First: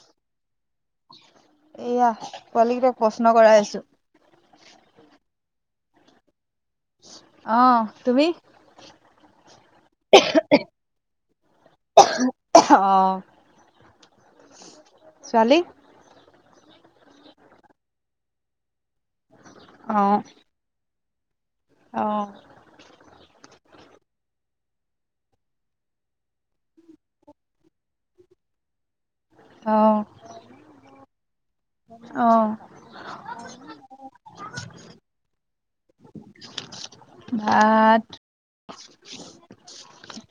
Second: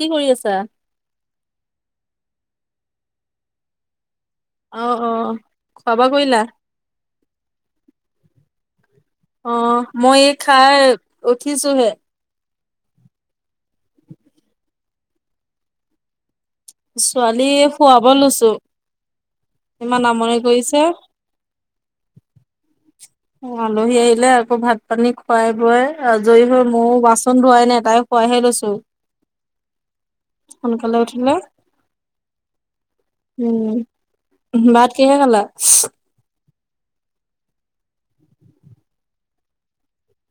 কি কৰি আছা এইয়া পোৱালী কেইটাক প্ৰশ্ন কৰাই আছো অ অ খোৱা বোৱা কৰিলা অ তুমি অ মই এই খাই উঠিছোহে অ ছোৱালী ছোৱালী শুৱাব লৈছো ইমান অ', আমনি কৰিছে অ আলহী আহিলে আকৌ ভাত পানী খুৱাই বোৱাই আজৰি হৈ মইয়ো বাচন ধোৱাই নাই তাই শুৱাইহে লৈছোঁ সোনকালে উঠিলে অ', উম ভাত কিহে খালা ভাত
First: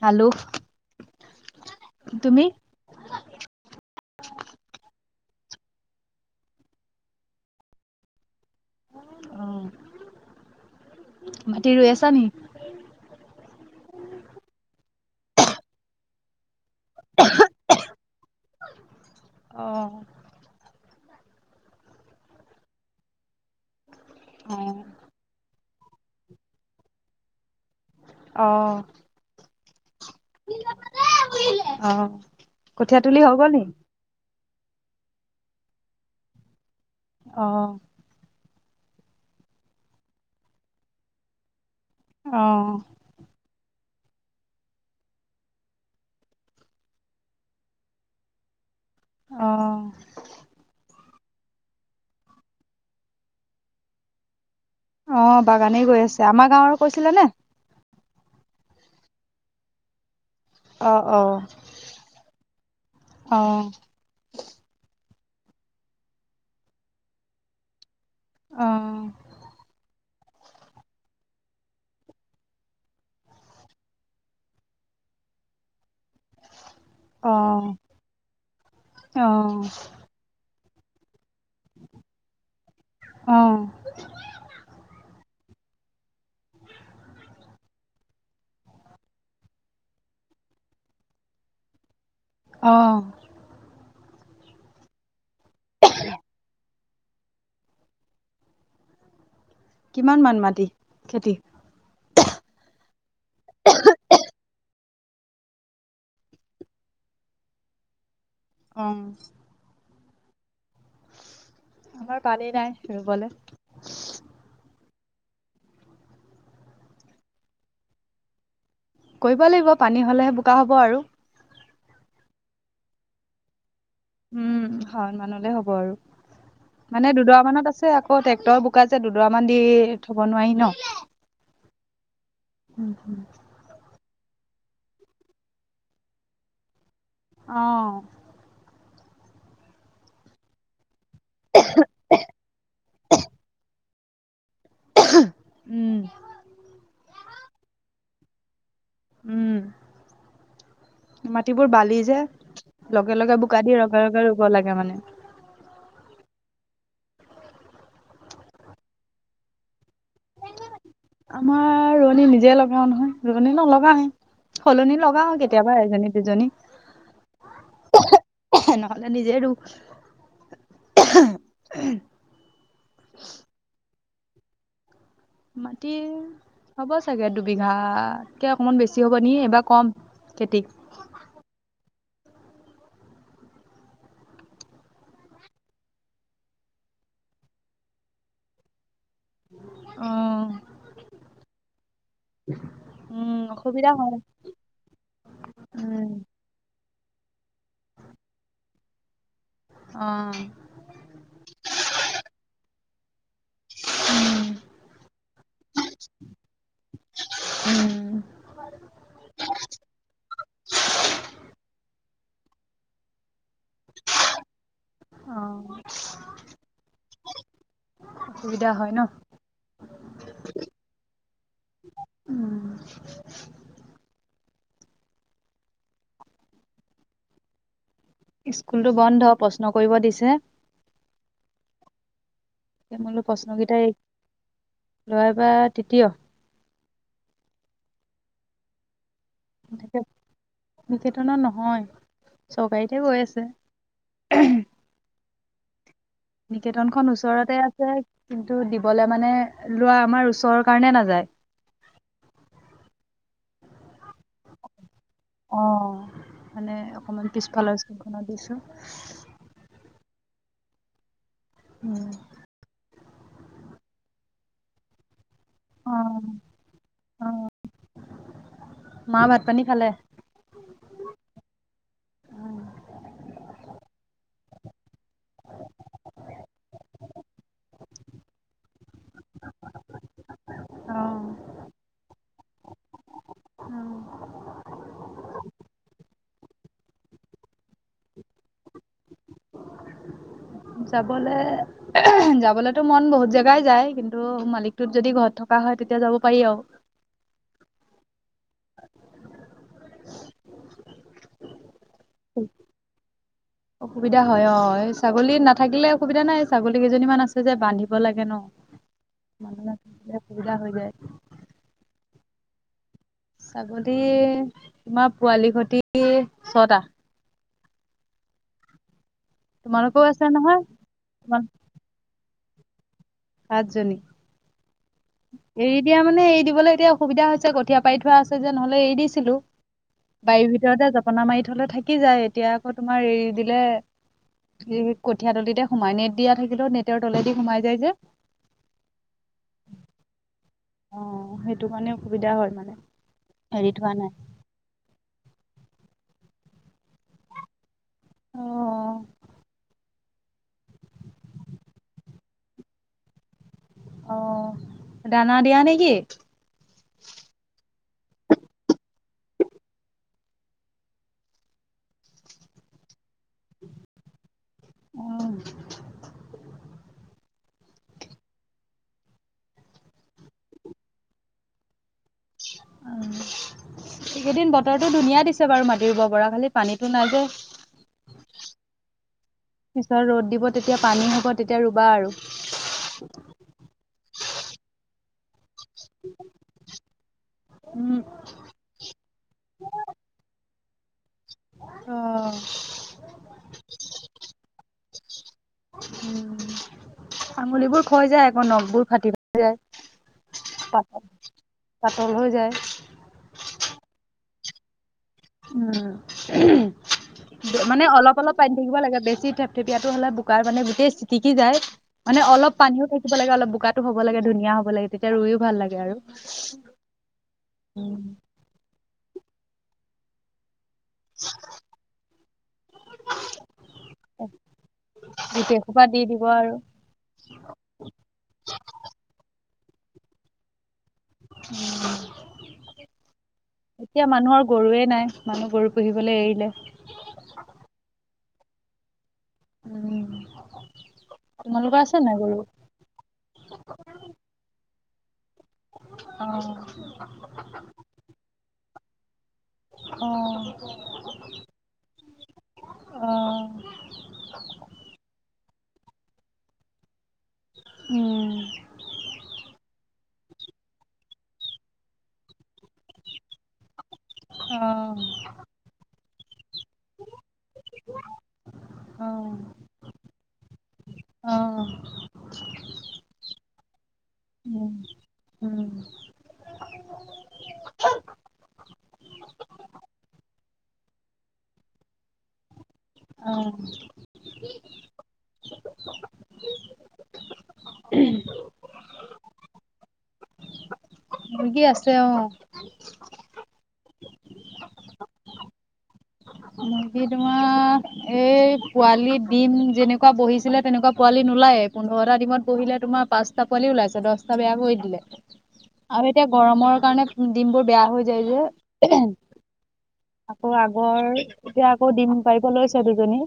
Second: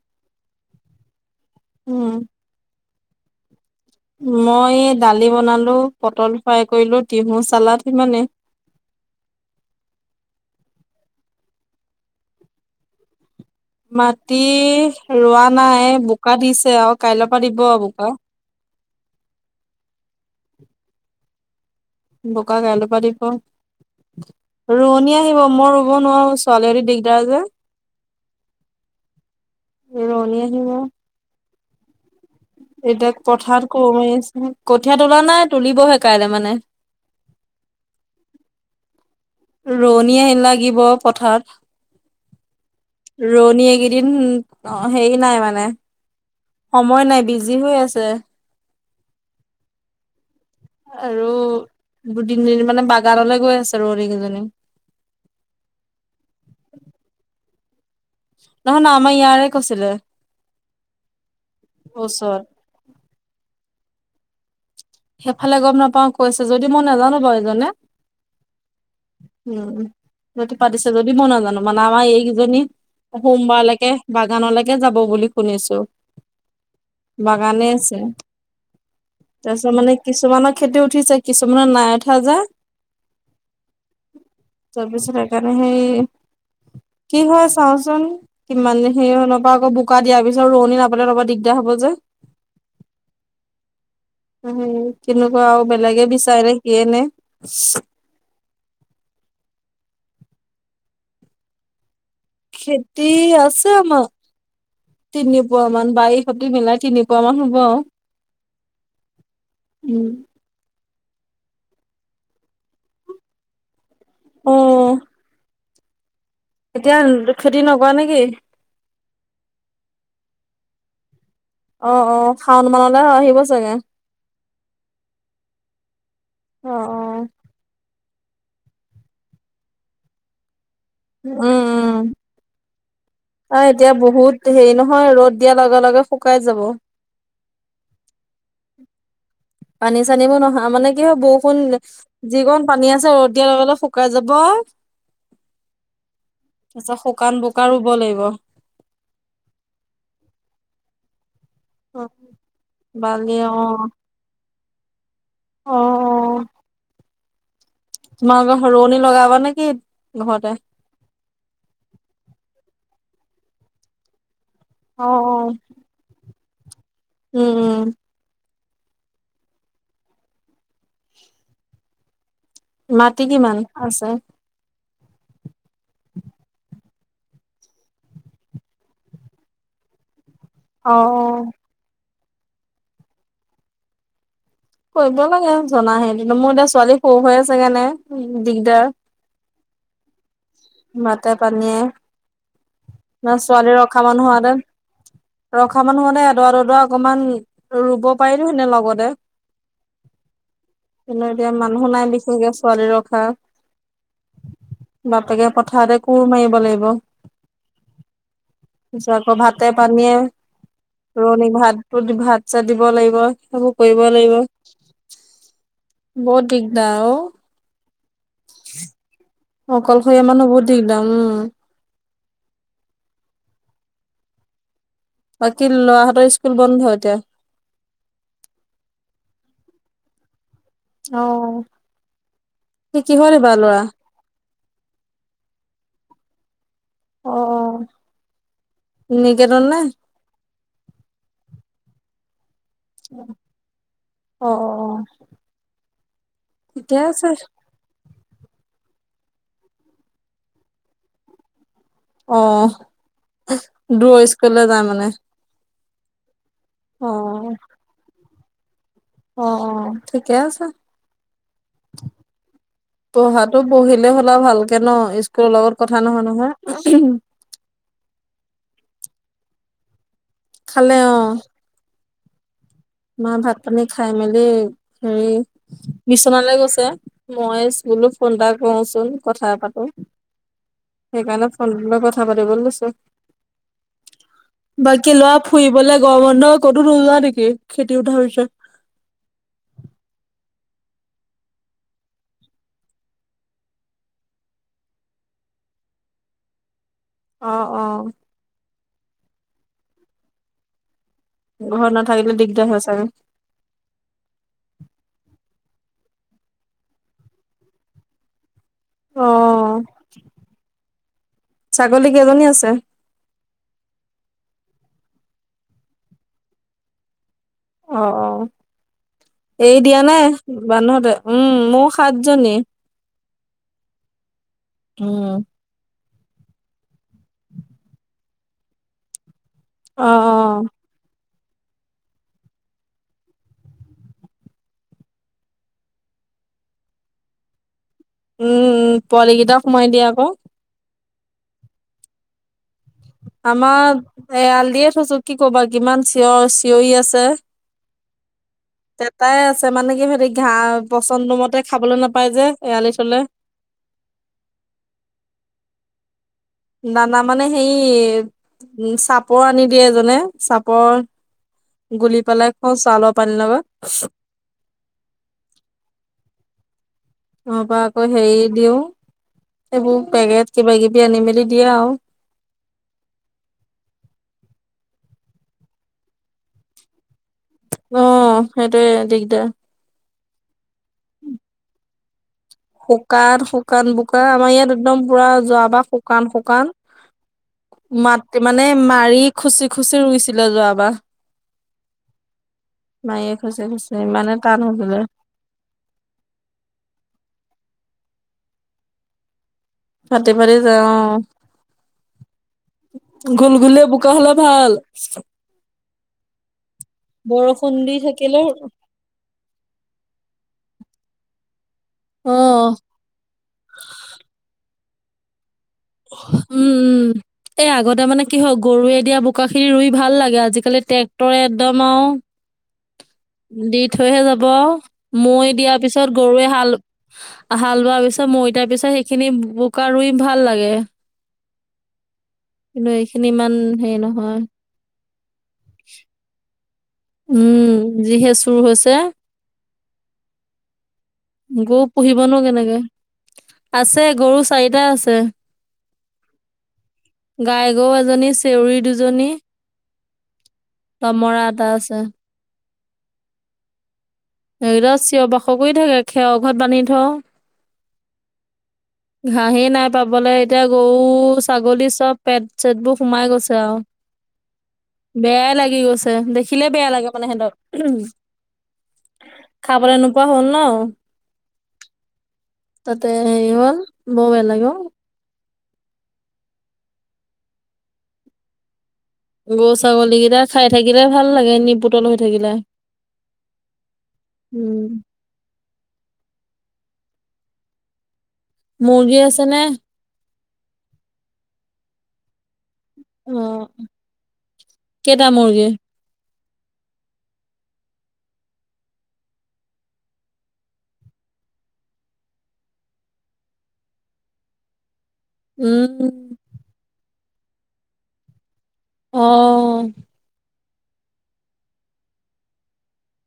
হেল্লৌ' উম। তুমি মই দালি বনালো পটল ফ্ৰাই কৰিলো টিহু চালাদ সিমানে অ মাটি ৰুই আছা নি মাটি ৰুৱা নাই বোকা দিছে আৰু কাইলৈৰ পৰা দিব আৰু বোকা অ বোকা কাইলৈ পৰা দিব অ', ৰোৱনী আহিব মোৰ ৰোব নোৱাৰো ছোৱালীৰি দিগদাৰ যে অঁ ৰোৱনী আহিব অ কঠীয়া এতিয়া তুলি হৈ গ'ল নি? পথাৰত কু মাৰি আছে। কঠীয়া তোলা নাই, তুলিব'হে কাইলৈ মানে। অহ। ৰুৱনি লাগিব পথাৰত। অঁহ। ৰুয়নী এইকেইদিন অহ', হেৰি নাই মানে- সময় নাই, বিজি হৈ আছে। অহ। আৰু দুদিন-তিনদিন মানে বাগানলৈ গৈ আছে ৰুৱনি কেইজনী। অঁ', বাগানেই গৈ আছে। আমাৰ গাঁৱৰ কৈছিলে নে? নহয় ন আমাৰ ইয়াৰে কৈছিলে। অহ', -অহ', ওচৰত -অঁহ-। সেইফালে গম নাপাওঁ, কৈছে যদি মই নাজানো বাৰু এজনে। অহ। হয়টো পাতিছে যদি মই নাজানো। মানে আমাৰ এইকেইজনী- সোমবাৰলৈকে বাগানলৈকে যাব বুলি শুনিছো। বাগানে আছে। অঁহ। তাৰপিছত মানে কিছুমানৰ খেতি উঠিছে, কিছুমানৰ নাই উঠা যে। অ', তাৰ পিছত সেইকাৰণে সেই- কি হয় চাওচোন, কিমান হেৰি হৈ নাপা আকৌ বু- কা দিয়াৰ পিছত ৰুৱনী নাপালে তোমাৰ দিগদাৰ হ'ব যে। অহ। উমঁ তেনেকুৱা আৰু, বেলেগে বিচাৰে নে কিয়ে নে। কিমান মান মাটি খেতি? খেতি আছে আমাৰ- তিনি পুৱা মান, বাৰী সতি মিলাই তিনি পুৱা মান হ'ব আও। অঁ। উম। আমাৰ পানী নাই ৰুবলৈ। অ। এতিয়া খেতি নকৰা নেকি? কৰিব লাগিব পানী হ'লেহে বোকা হ'ব আৰু। অহ', -অহ', শাওন মানলৈ আহিব চাগে। উমঁ হয়, ওমানলৈ হ'ব আৰু। মানে উম দুডুবা মানলে আছে আকৌ- ট্ৰেক্টৰ বোকা যে দুডুবা মানলে দি থব নোৱাৰি ন। উমঁ-উমঁ। অ এতিয়া বহুত হেৰি নহয় ৰ'দ দিয়া লগে-লগে শুকাই যাব। অঁহ। পানী চানীবোৰ নহয়, মানে কি হয় বৰষুণ- যিকণ পানী আছে ৰ'দ দিয়াৰ লগে-লগে শুকাই যাব। উমঁ। তাৰপিছত শুকান বোকা ৰুব লাগিব। উমঁ। মাটিবোৰ বালি যে বালি লগে-লগে অ বোকা দি লগে-লগে ৰুব লাগে মানে। অহ', -অহ', -। তোমালোকৰ সৰোৱনি লগাব নে কি, ঘৰতে? আমাৰ ৰোৱনী নিজে লগাও নহয়, ৰোৱনী নলগাওৱে। সলনি অ অ লগাও কেতিয়াবা এজনী-দুজনী। উম উম নহলে নিজে ৰো। মাটি কিমান আছে? মাটি হ'ব চাগে দুবিঘা-ত কে অকমান বেছি হ'ব নি এইবাৰ কম খেতি। অ' অ'। কৰিব লাগে জনাহেতিনো মোৰ এতিয়া ছোৱালী সৰু হৈ আছে কাৰনে দিগদাৰ। অ মাতে পানীয়ে উম ন ছোৱালী অসুবিধা ৰখা হয় মানুহ হোৱাহেতেন, ৰখা মানু উম হোৱা তেন দৰা দদৰা অকমান ৰুব পাৰিলো হেনে লগতে। অ' কিন্তু এতিয়া মানুহ নাই বিশেষকে ছোৱালী ৰখা। উম, বাপেকে পথাৰতে কোৰ মাৰিব লাগিব। উম, পিছত আকৌ ভাতে-পানীয়ে, ৰুৱণিক ভাত ভাত-চাত দিব লাগিব, সেইবোৰ- কৰিব লাগিব। অ বহুত দিগদাৰ অ'। অসুবিধা হয় ন? অকলশৰীয়া মানহ বহুত দিগদা উম্। উম বাকী ল'ৰাহঁতৰ স্কুল বন্ধ এতিয়া? স্কুলটো বন্ধ প্ৰশ্ন কৰিব দিছে। অঁ। তাকে কি-কিহত এইবাৰ ল'ৰা? লৰা এবাৰ তৃতীয়। অ' অ'। নি নিকেত- নিকেতনত নহয়। চৰকাৰীতহে গৈ আছে। অ', অ', অ', ঠিকে নিকেতনখন আছে। ওচৰতে আছে কিন্তু দিবলে মানে লুৱা আমাৰ ওচৰৰ কাৰণে নাযায়। অ', দুৰৈ স্কুললে যায় মানে? অঁ, মানে অকণমান অ'। পিছফালৰ স্কুলখনত দিছোঁ। অ অ, ঠিকে আছে। উম্ পঢ়াতো পঢ়িলে হ'লা ভালকে ন? স্কুলৱ লগত অ কথা নহ‌ নহয়। অ মা ভাত-পানী খালে? খালে অঁ। মা ভাত-পানী খাই মেলি হেৰি- বিছনালে গৈছে, মই স্কুললো ফোন এটা কৰোচ- কথা পাতো। অ সেইকাৰণে ফোনটো লৈ কথা পাতিব লৈছো। অ বাকী লৰা ফুৰিবলে গৰ বন্ধ ক'তো নোযোৱা নেকি? খেতি উঠা পিছত। [inaudible] যাবলে যাবলেতো মন বহুত জেগাই যায় কিন্তু মালিকটোত যদি ঘৰত থকা হয় তেতিয়া যাব পাৰি আও। অ অ ঘৰত নাথাকিলে দিগদাৰ হয় চাগে। অসুবিধা হয় অ ছাগলী নাথাকিলে অসুবিধা নাই, ছাগলী কেইজনী মান আছে যে বান্ধিব লাগে ন। [inaudible] মানুহ থে সুবিধা হৈ যায়। ছাগলী কেইজনী আছে? ছাগলী তোমাৰ পোৱালি হতি ছটা। অ অ এৰি দিয়া তোমালোকৰও নে আছে নহয় বান্ধ তই তোমাৰ উম মোক, সাতজনী, আাতজনী, উম এৰি দিয়া মানে এৰি দিবলৈ এতিয়া অসুবিধা হৈছে কঠীয়া পাৰি থোৱা আছে যে নহলে এৰি দিছিলো। অ অ বাৰীৰ ভিতৰতে জপনা মাৰি থলে থাকি যায় এতিয়া আকৌ তোমাৰ এৰি দিলে, সেই কঠীয়া তলিতে সোমায়, নেট দিয়া থাকিলেও নেটৰ তলেদি সোমাই যায় যে। উম উম পোৱালিকেইটাও সোমাই দিয়া আক, অ সেইটো কাৰণে অসুবিধা হয় মানে। হেৰি থোৱা আমাৰ নাই এ আলডিয়ে থৈছো কি ক'বা কিমান চিঞৰ চিঞৰি আছে। অ পেপাই আছে মানে কি হিওতি, ধা পছন্দমতে খাবলৈ নাপায় যে এৰালি থলে, অ' দানা দিয়া নেকি? দানা মানে হে ই চাপৰ আনি দিয়ে এজনে চাপৰ, গুলি পেলাই খোৱাও চাউলৰ পানী লগত। আহ তা পা আকৌ হেৰি দিও এইবোৰ পেকেট কিবা কিবি আনি মেলি দিয়ে আৰু, উম এই কেইদিন বতৰতো ধুনীয়া দিছে বাৰু মাতি ৰুব পৰা, খালি পানীতো নাই যে। অ সেইটোয়ে দিগদাৰ। পিছত ৰ'দ দিব তেতিয়া পানী হ'ব তেতিয়া ৰুবা আৰু, শুকান শুকান বোকা আমাৰ ইয়াত একদম পুৰা যোৱা বা শুকান শুকান, উম মাত মানে মাৰি খুচি খুচি ৰুইছিলে যোৱাবাৰ। অ মায়ে খুচ খুছে ইমানে টান ৰুবলে। উম আঙুলিবোৰ খাই যায় আক নখবোৰ ফাটিবা যায়, ফাটি ফাটি যায় পাট পাতল হৈ যায়। গুল গুলিয়া বোকা হলে ভাল, উম বৰষুণ মানে দি অলপ অলপ থাকিলেও পানী থাকিব লাগে বেছি থেপথেপিয়াটো হ'লে বোকাৰ মানে গোটেই চিতিকি যায়। মানে অ অলপ পানীও থাকিব লাগে অলপ বোকাতো হব লাগে ধুনীয়া হব লাগে তেতিয়া ৰুইও ভাল লাগে। আৰু উম উম এই উম আগতে মানে কি হয় গৰুৱে দিয়া বোকা খিনি ৰুই ভাল লাগে আজিকালি ট্ৰেক্টৰে একদম আৰু, দি থৈহে যাব মৈ গোটেই দিয়াৰ সোপা দি পিছত দিব গৰুৱে আৰু হাল হালবৱা পিছত মৈ দিয়া পিছত সেইখিনি বোকা ৰুই ভাল লাগে। কিন্তু এইখিনি ইমান হেৰি এতিয়া নহয় মানুহৰ গৰুৱে নাই, মানুহ গৰু পুহিবলৈ এৰিলে। উম যিহে চুৰ হৈছে, উম। তোমালোকৰ গৰু আছে নাই গৰু? পুহিবনো কেনেকে। আছে গৰু চাৰিটা আছে। অ',। [unintelligible] এজনী, চেউৰী দুজনী। দমৰা এটা অ', আছে অ', ধৰিলোৱা চিঞৰ বাসৰ কৰি থাকে, খেৰৰ ঘৰত বান্ধি থওঁ। উমঁ। ঘাহেঁই নাই পাবলৈ, এতিয়া গৰু-ছাগলী চ'ব পেট-চেটবোৰ সোমাই গৈছে আৰু, অ', বেয়াই লাগি গৈছে দেখি। দেখিলেই বেয়া লাগে মানে সিহঁতক। অ', খাবলৈ নোপোৱা হ'ল ন'। অ', তাতে হেৰি হ'ল, বৰ বেয়া লাগে উম, অ',। উম। গৰু ছাগলীকেইটাই খাই থাকিলে ভাল লাগে, নিপুতল হৈ থাকিলে। অ', উম। [unintelligible] মুৰ্গী আছে নে? মুৰ্গী আছে অ', অঁ', কেইটা মুৰ্গী? মুৰ্গী তোমাৰ এই পোৱালি ডিম যেনেকুৱা বহিছিলে তেনেকুৱা পোৱালি নোলায়ে। পোন্ধৰটা দিমত বহিলে তোমাৰ পাঁচটা পোৱালি ওলাইছে, দহটা বেয়া কৰি দিলে। আৰু উম। এতিয়া গৰমৰ কাৰণে ডিম বোৰ বেয়া হৈ যায় যে। অ আকৌ আগৰ, এতিয়া আকৌ দিম পাৰিব লৈছে দুজনী।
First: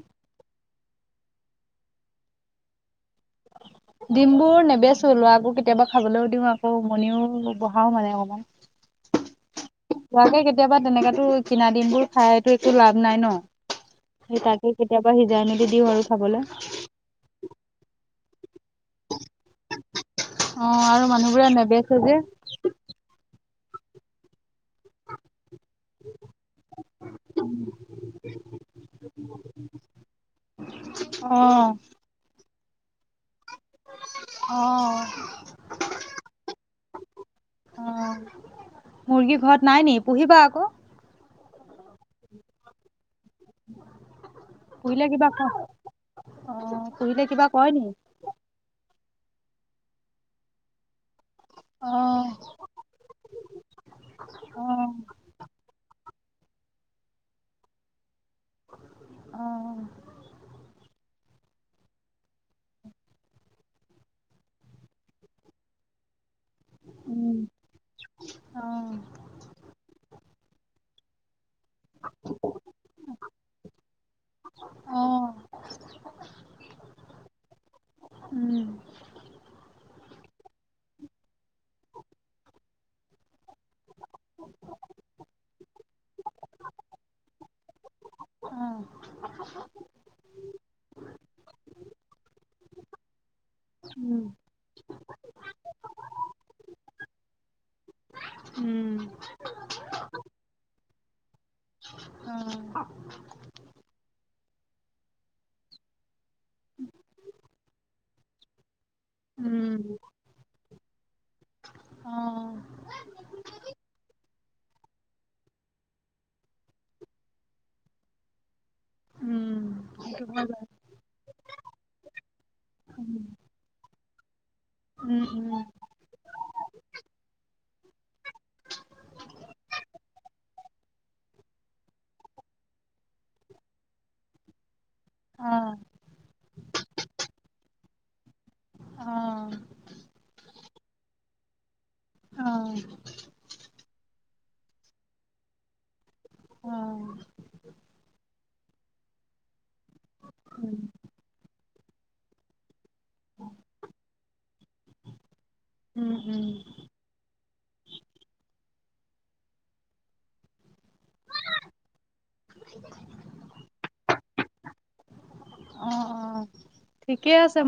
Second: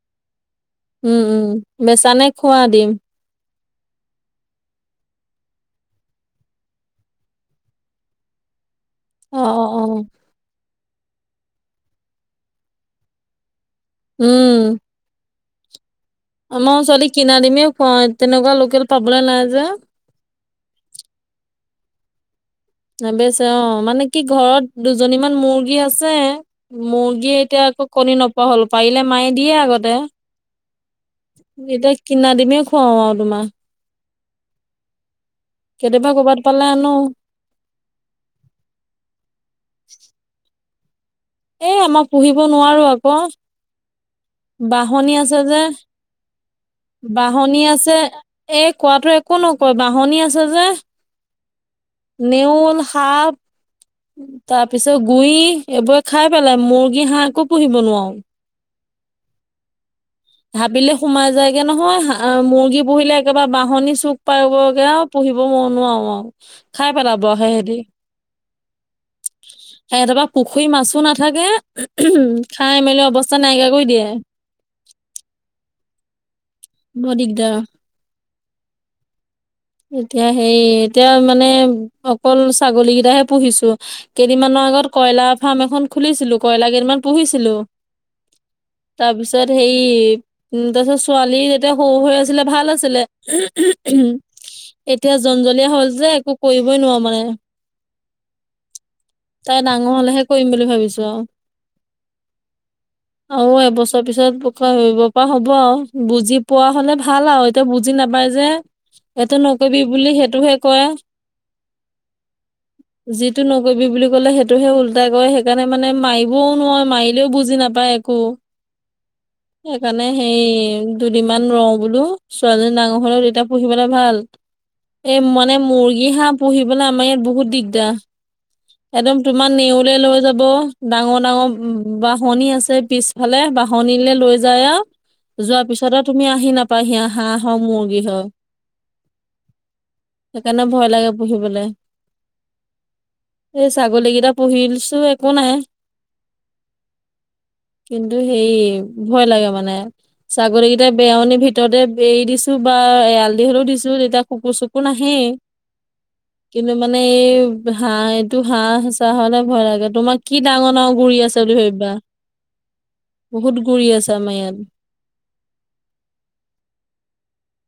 উম, উম, বেচা নে খোৱা দিম। [unintelligible] ডিম বোৰ নেবেচো লৰাকো কেতিয়াবা খাবলৈও দিওঁ আকৌ উমনিও বঢ়হাও মানে অকমান। অ', অ', অ', তোৱাকে কেতিয়াবা তেনেকাতো কিনা দিম বোৰ খাইটো একো লাভ নাই ন'। সেই উম। তাকে কেতিয়াবা সিজাই মেলি দিওঁ আৰু। খাবলৈ মই ছোৱালীক কিনা দিমেই খোৱাও, তেনেকুৱা লোকেল পাবলৈ নাই যে। অ', আৰু মানুহবোৰে নেবেছে যে। নেবেছে অ' মানে কি ঘৰত দুজনীমান মুৰ্গী আছে- ছে, মুৰ্গীয়ে এতিয়া আকৌ কণী নোপোৱা হ'ল, পাৰিলে মায়ে দিয়ে আগতে। অঁ'। এতিয়া কিনা ডিমেই খুৱাও আৰু তোমাৰ। অ', কেতিয়াবা কৰ'বাত পালে আনো। অঁ' মুৰ্গী ঘৰত নাই নেকি? পুহিবা আকৌ। এ আমাৰ পুহিব নোৱাৰো আকৌ। পুহিলে বাহনি কিবা ক আছে যে অ', পুহিলে কিবা বাহনি কয় নি? আছে। এ, কোৱাটোৱে একো নকয়, বাহনি আছে যে। অঁ। নেউল, সাপ- তাৰ অ', পিছত গুৰি এইবোৰে খাই পেলাই মুৰ্গী, হাঁহ একো পুহিব নোৱাৰো। অঁ'। হাবিলে সোমাই যায়গে নহয়। হাঁ-আ মুৰ্গী পোঁহিলে একেবাৰে বাঁহনী চুক পাবগে আও পুঁহিব মই নোৱাৰোঁ আও। খাই পেলাব হেতি। অঁ, হেঁতৰ পৰা পুখুৰীৰ মাছো নাথাকে। ওঁ-হোঁ খাই -মেলি অৱস্থা নাইকীয়া কৰি দিয়ে। অ'। বৰ দিগ্‌দা। ওঁ-হ। এতিয়া হেই এতিয়া মানে অকল ছাগলী কেইটাহে পুঁহিছো। কেইদিনমানৰ আগত কইলা ফাৰ্ম এখন খুলিছিলোঁ। কইলাৰ কেইটামান পুঁহিছিলোঁ। অ', তাৰপিছত হেৰি উম, তাৰপিছত ছোৱালী যেতিয়া সৰু হৈ আছিলে ভাল আছিলে। ওহো ওহোহ ওঁ উম, এতিয়া জনজলীয়া হ'ল যে একো কৰিবই নোৱাৰো।। মানে উম, তাই ডাঙৰ হ'লেহে কৰিম বুলি ভাৱিছো আও। অঁ-অ আৰু এবছৰ পিছত ভোক খা ধৰিব পৰা হ'ব আও। বুজি পোৱা হলে ভাল আও। এতিয়া বুজি নাপায় যে, এইটো নকৰিবি বুলিলে সেইটোহে কৰে। অঁ যিটো নকৰিবি বুলি ক'লে সেইটোহে উলটাই কৰে। সেইকাৰণে মানে মাৰিবও নোৱাও মাৰিলেও বুজি নাপায়। ক উম, সেইকাৰণে সেইটো সেই হয় বাৰু দুদিনমান ৰওঁ বোলো ছোৱালী ডাঙৰ হয় লওক তেতিয়া পুঁহিবলে ভাল। এই উম, মানে উম, মুৰ্গী, হাঁহ পুঁহিবলে আমাৰ ইয়াত বহুত দিগদাৰ। একদম তোমাৰ নেউলে লৈ যাব, ডাঙৰ ডাঙৰ বাঁহনি আছে পিছ ফালে বাঁহনিলে লৈ যায় আও। যোৱা অ', পিছত আও তুমি আহি নাপাইহি আ হাঁহ হওঁক, মুৰ্গী হওঁক। অঁ। সেইকাৰণে ভয় লাগে পুঁহিবলে। 'অঁ। এই ছাগলীকেইটা পুঁহিছো। একো নাই। অঁ। কিন্তু সেই ভয় লাগে মানে। উম, ছাগলীকেইটাই বেয়নিৰ ভিতৰতে বেৰি দিছো। বা এৰা দেৰও দিছো যেতিয়া কুকুৰ-চুকুৰ নাহে। উম, উম, কিন্তু মানে এই হাঁহ এইটো হাঁহ -চাহ হ'লে ভয় লাগে। তোমাৰ কি ডাঙৰ ডাঙৰ গুৰি আছে। সেই বুলি ভাৱিবা। বহুত গুৰি আছে আমাৰ ইয়াত। অঁ, অঁ। ঠিকেই আছে।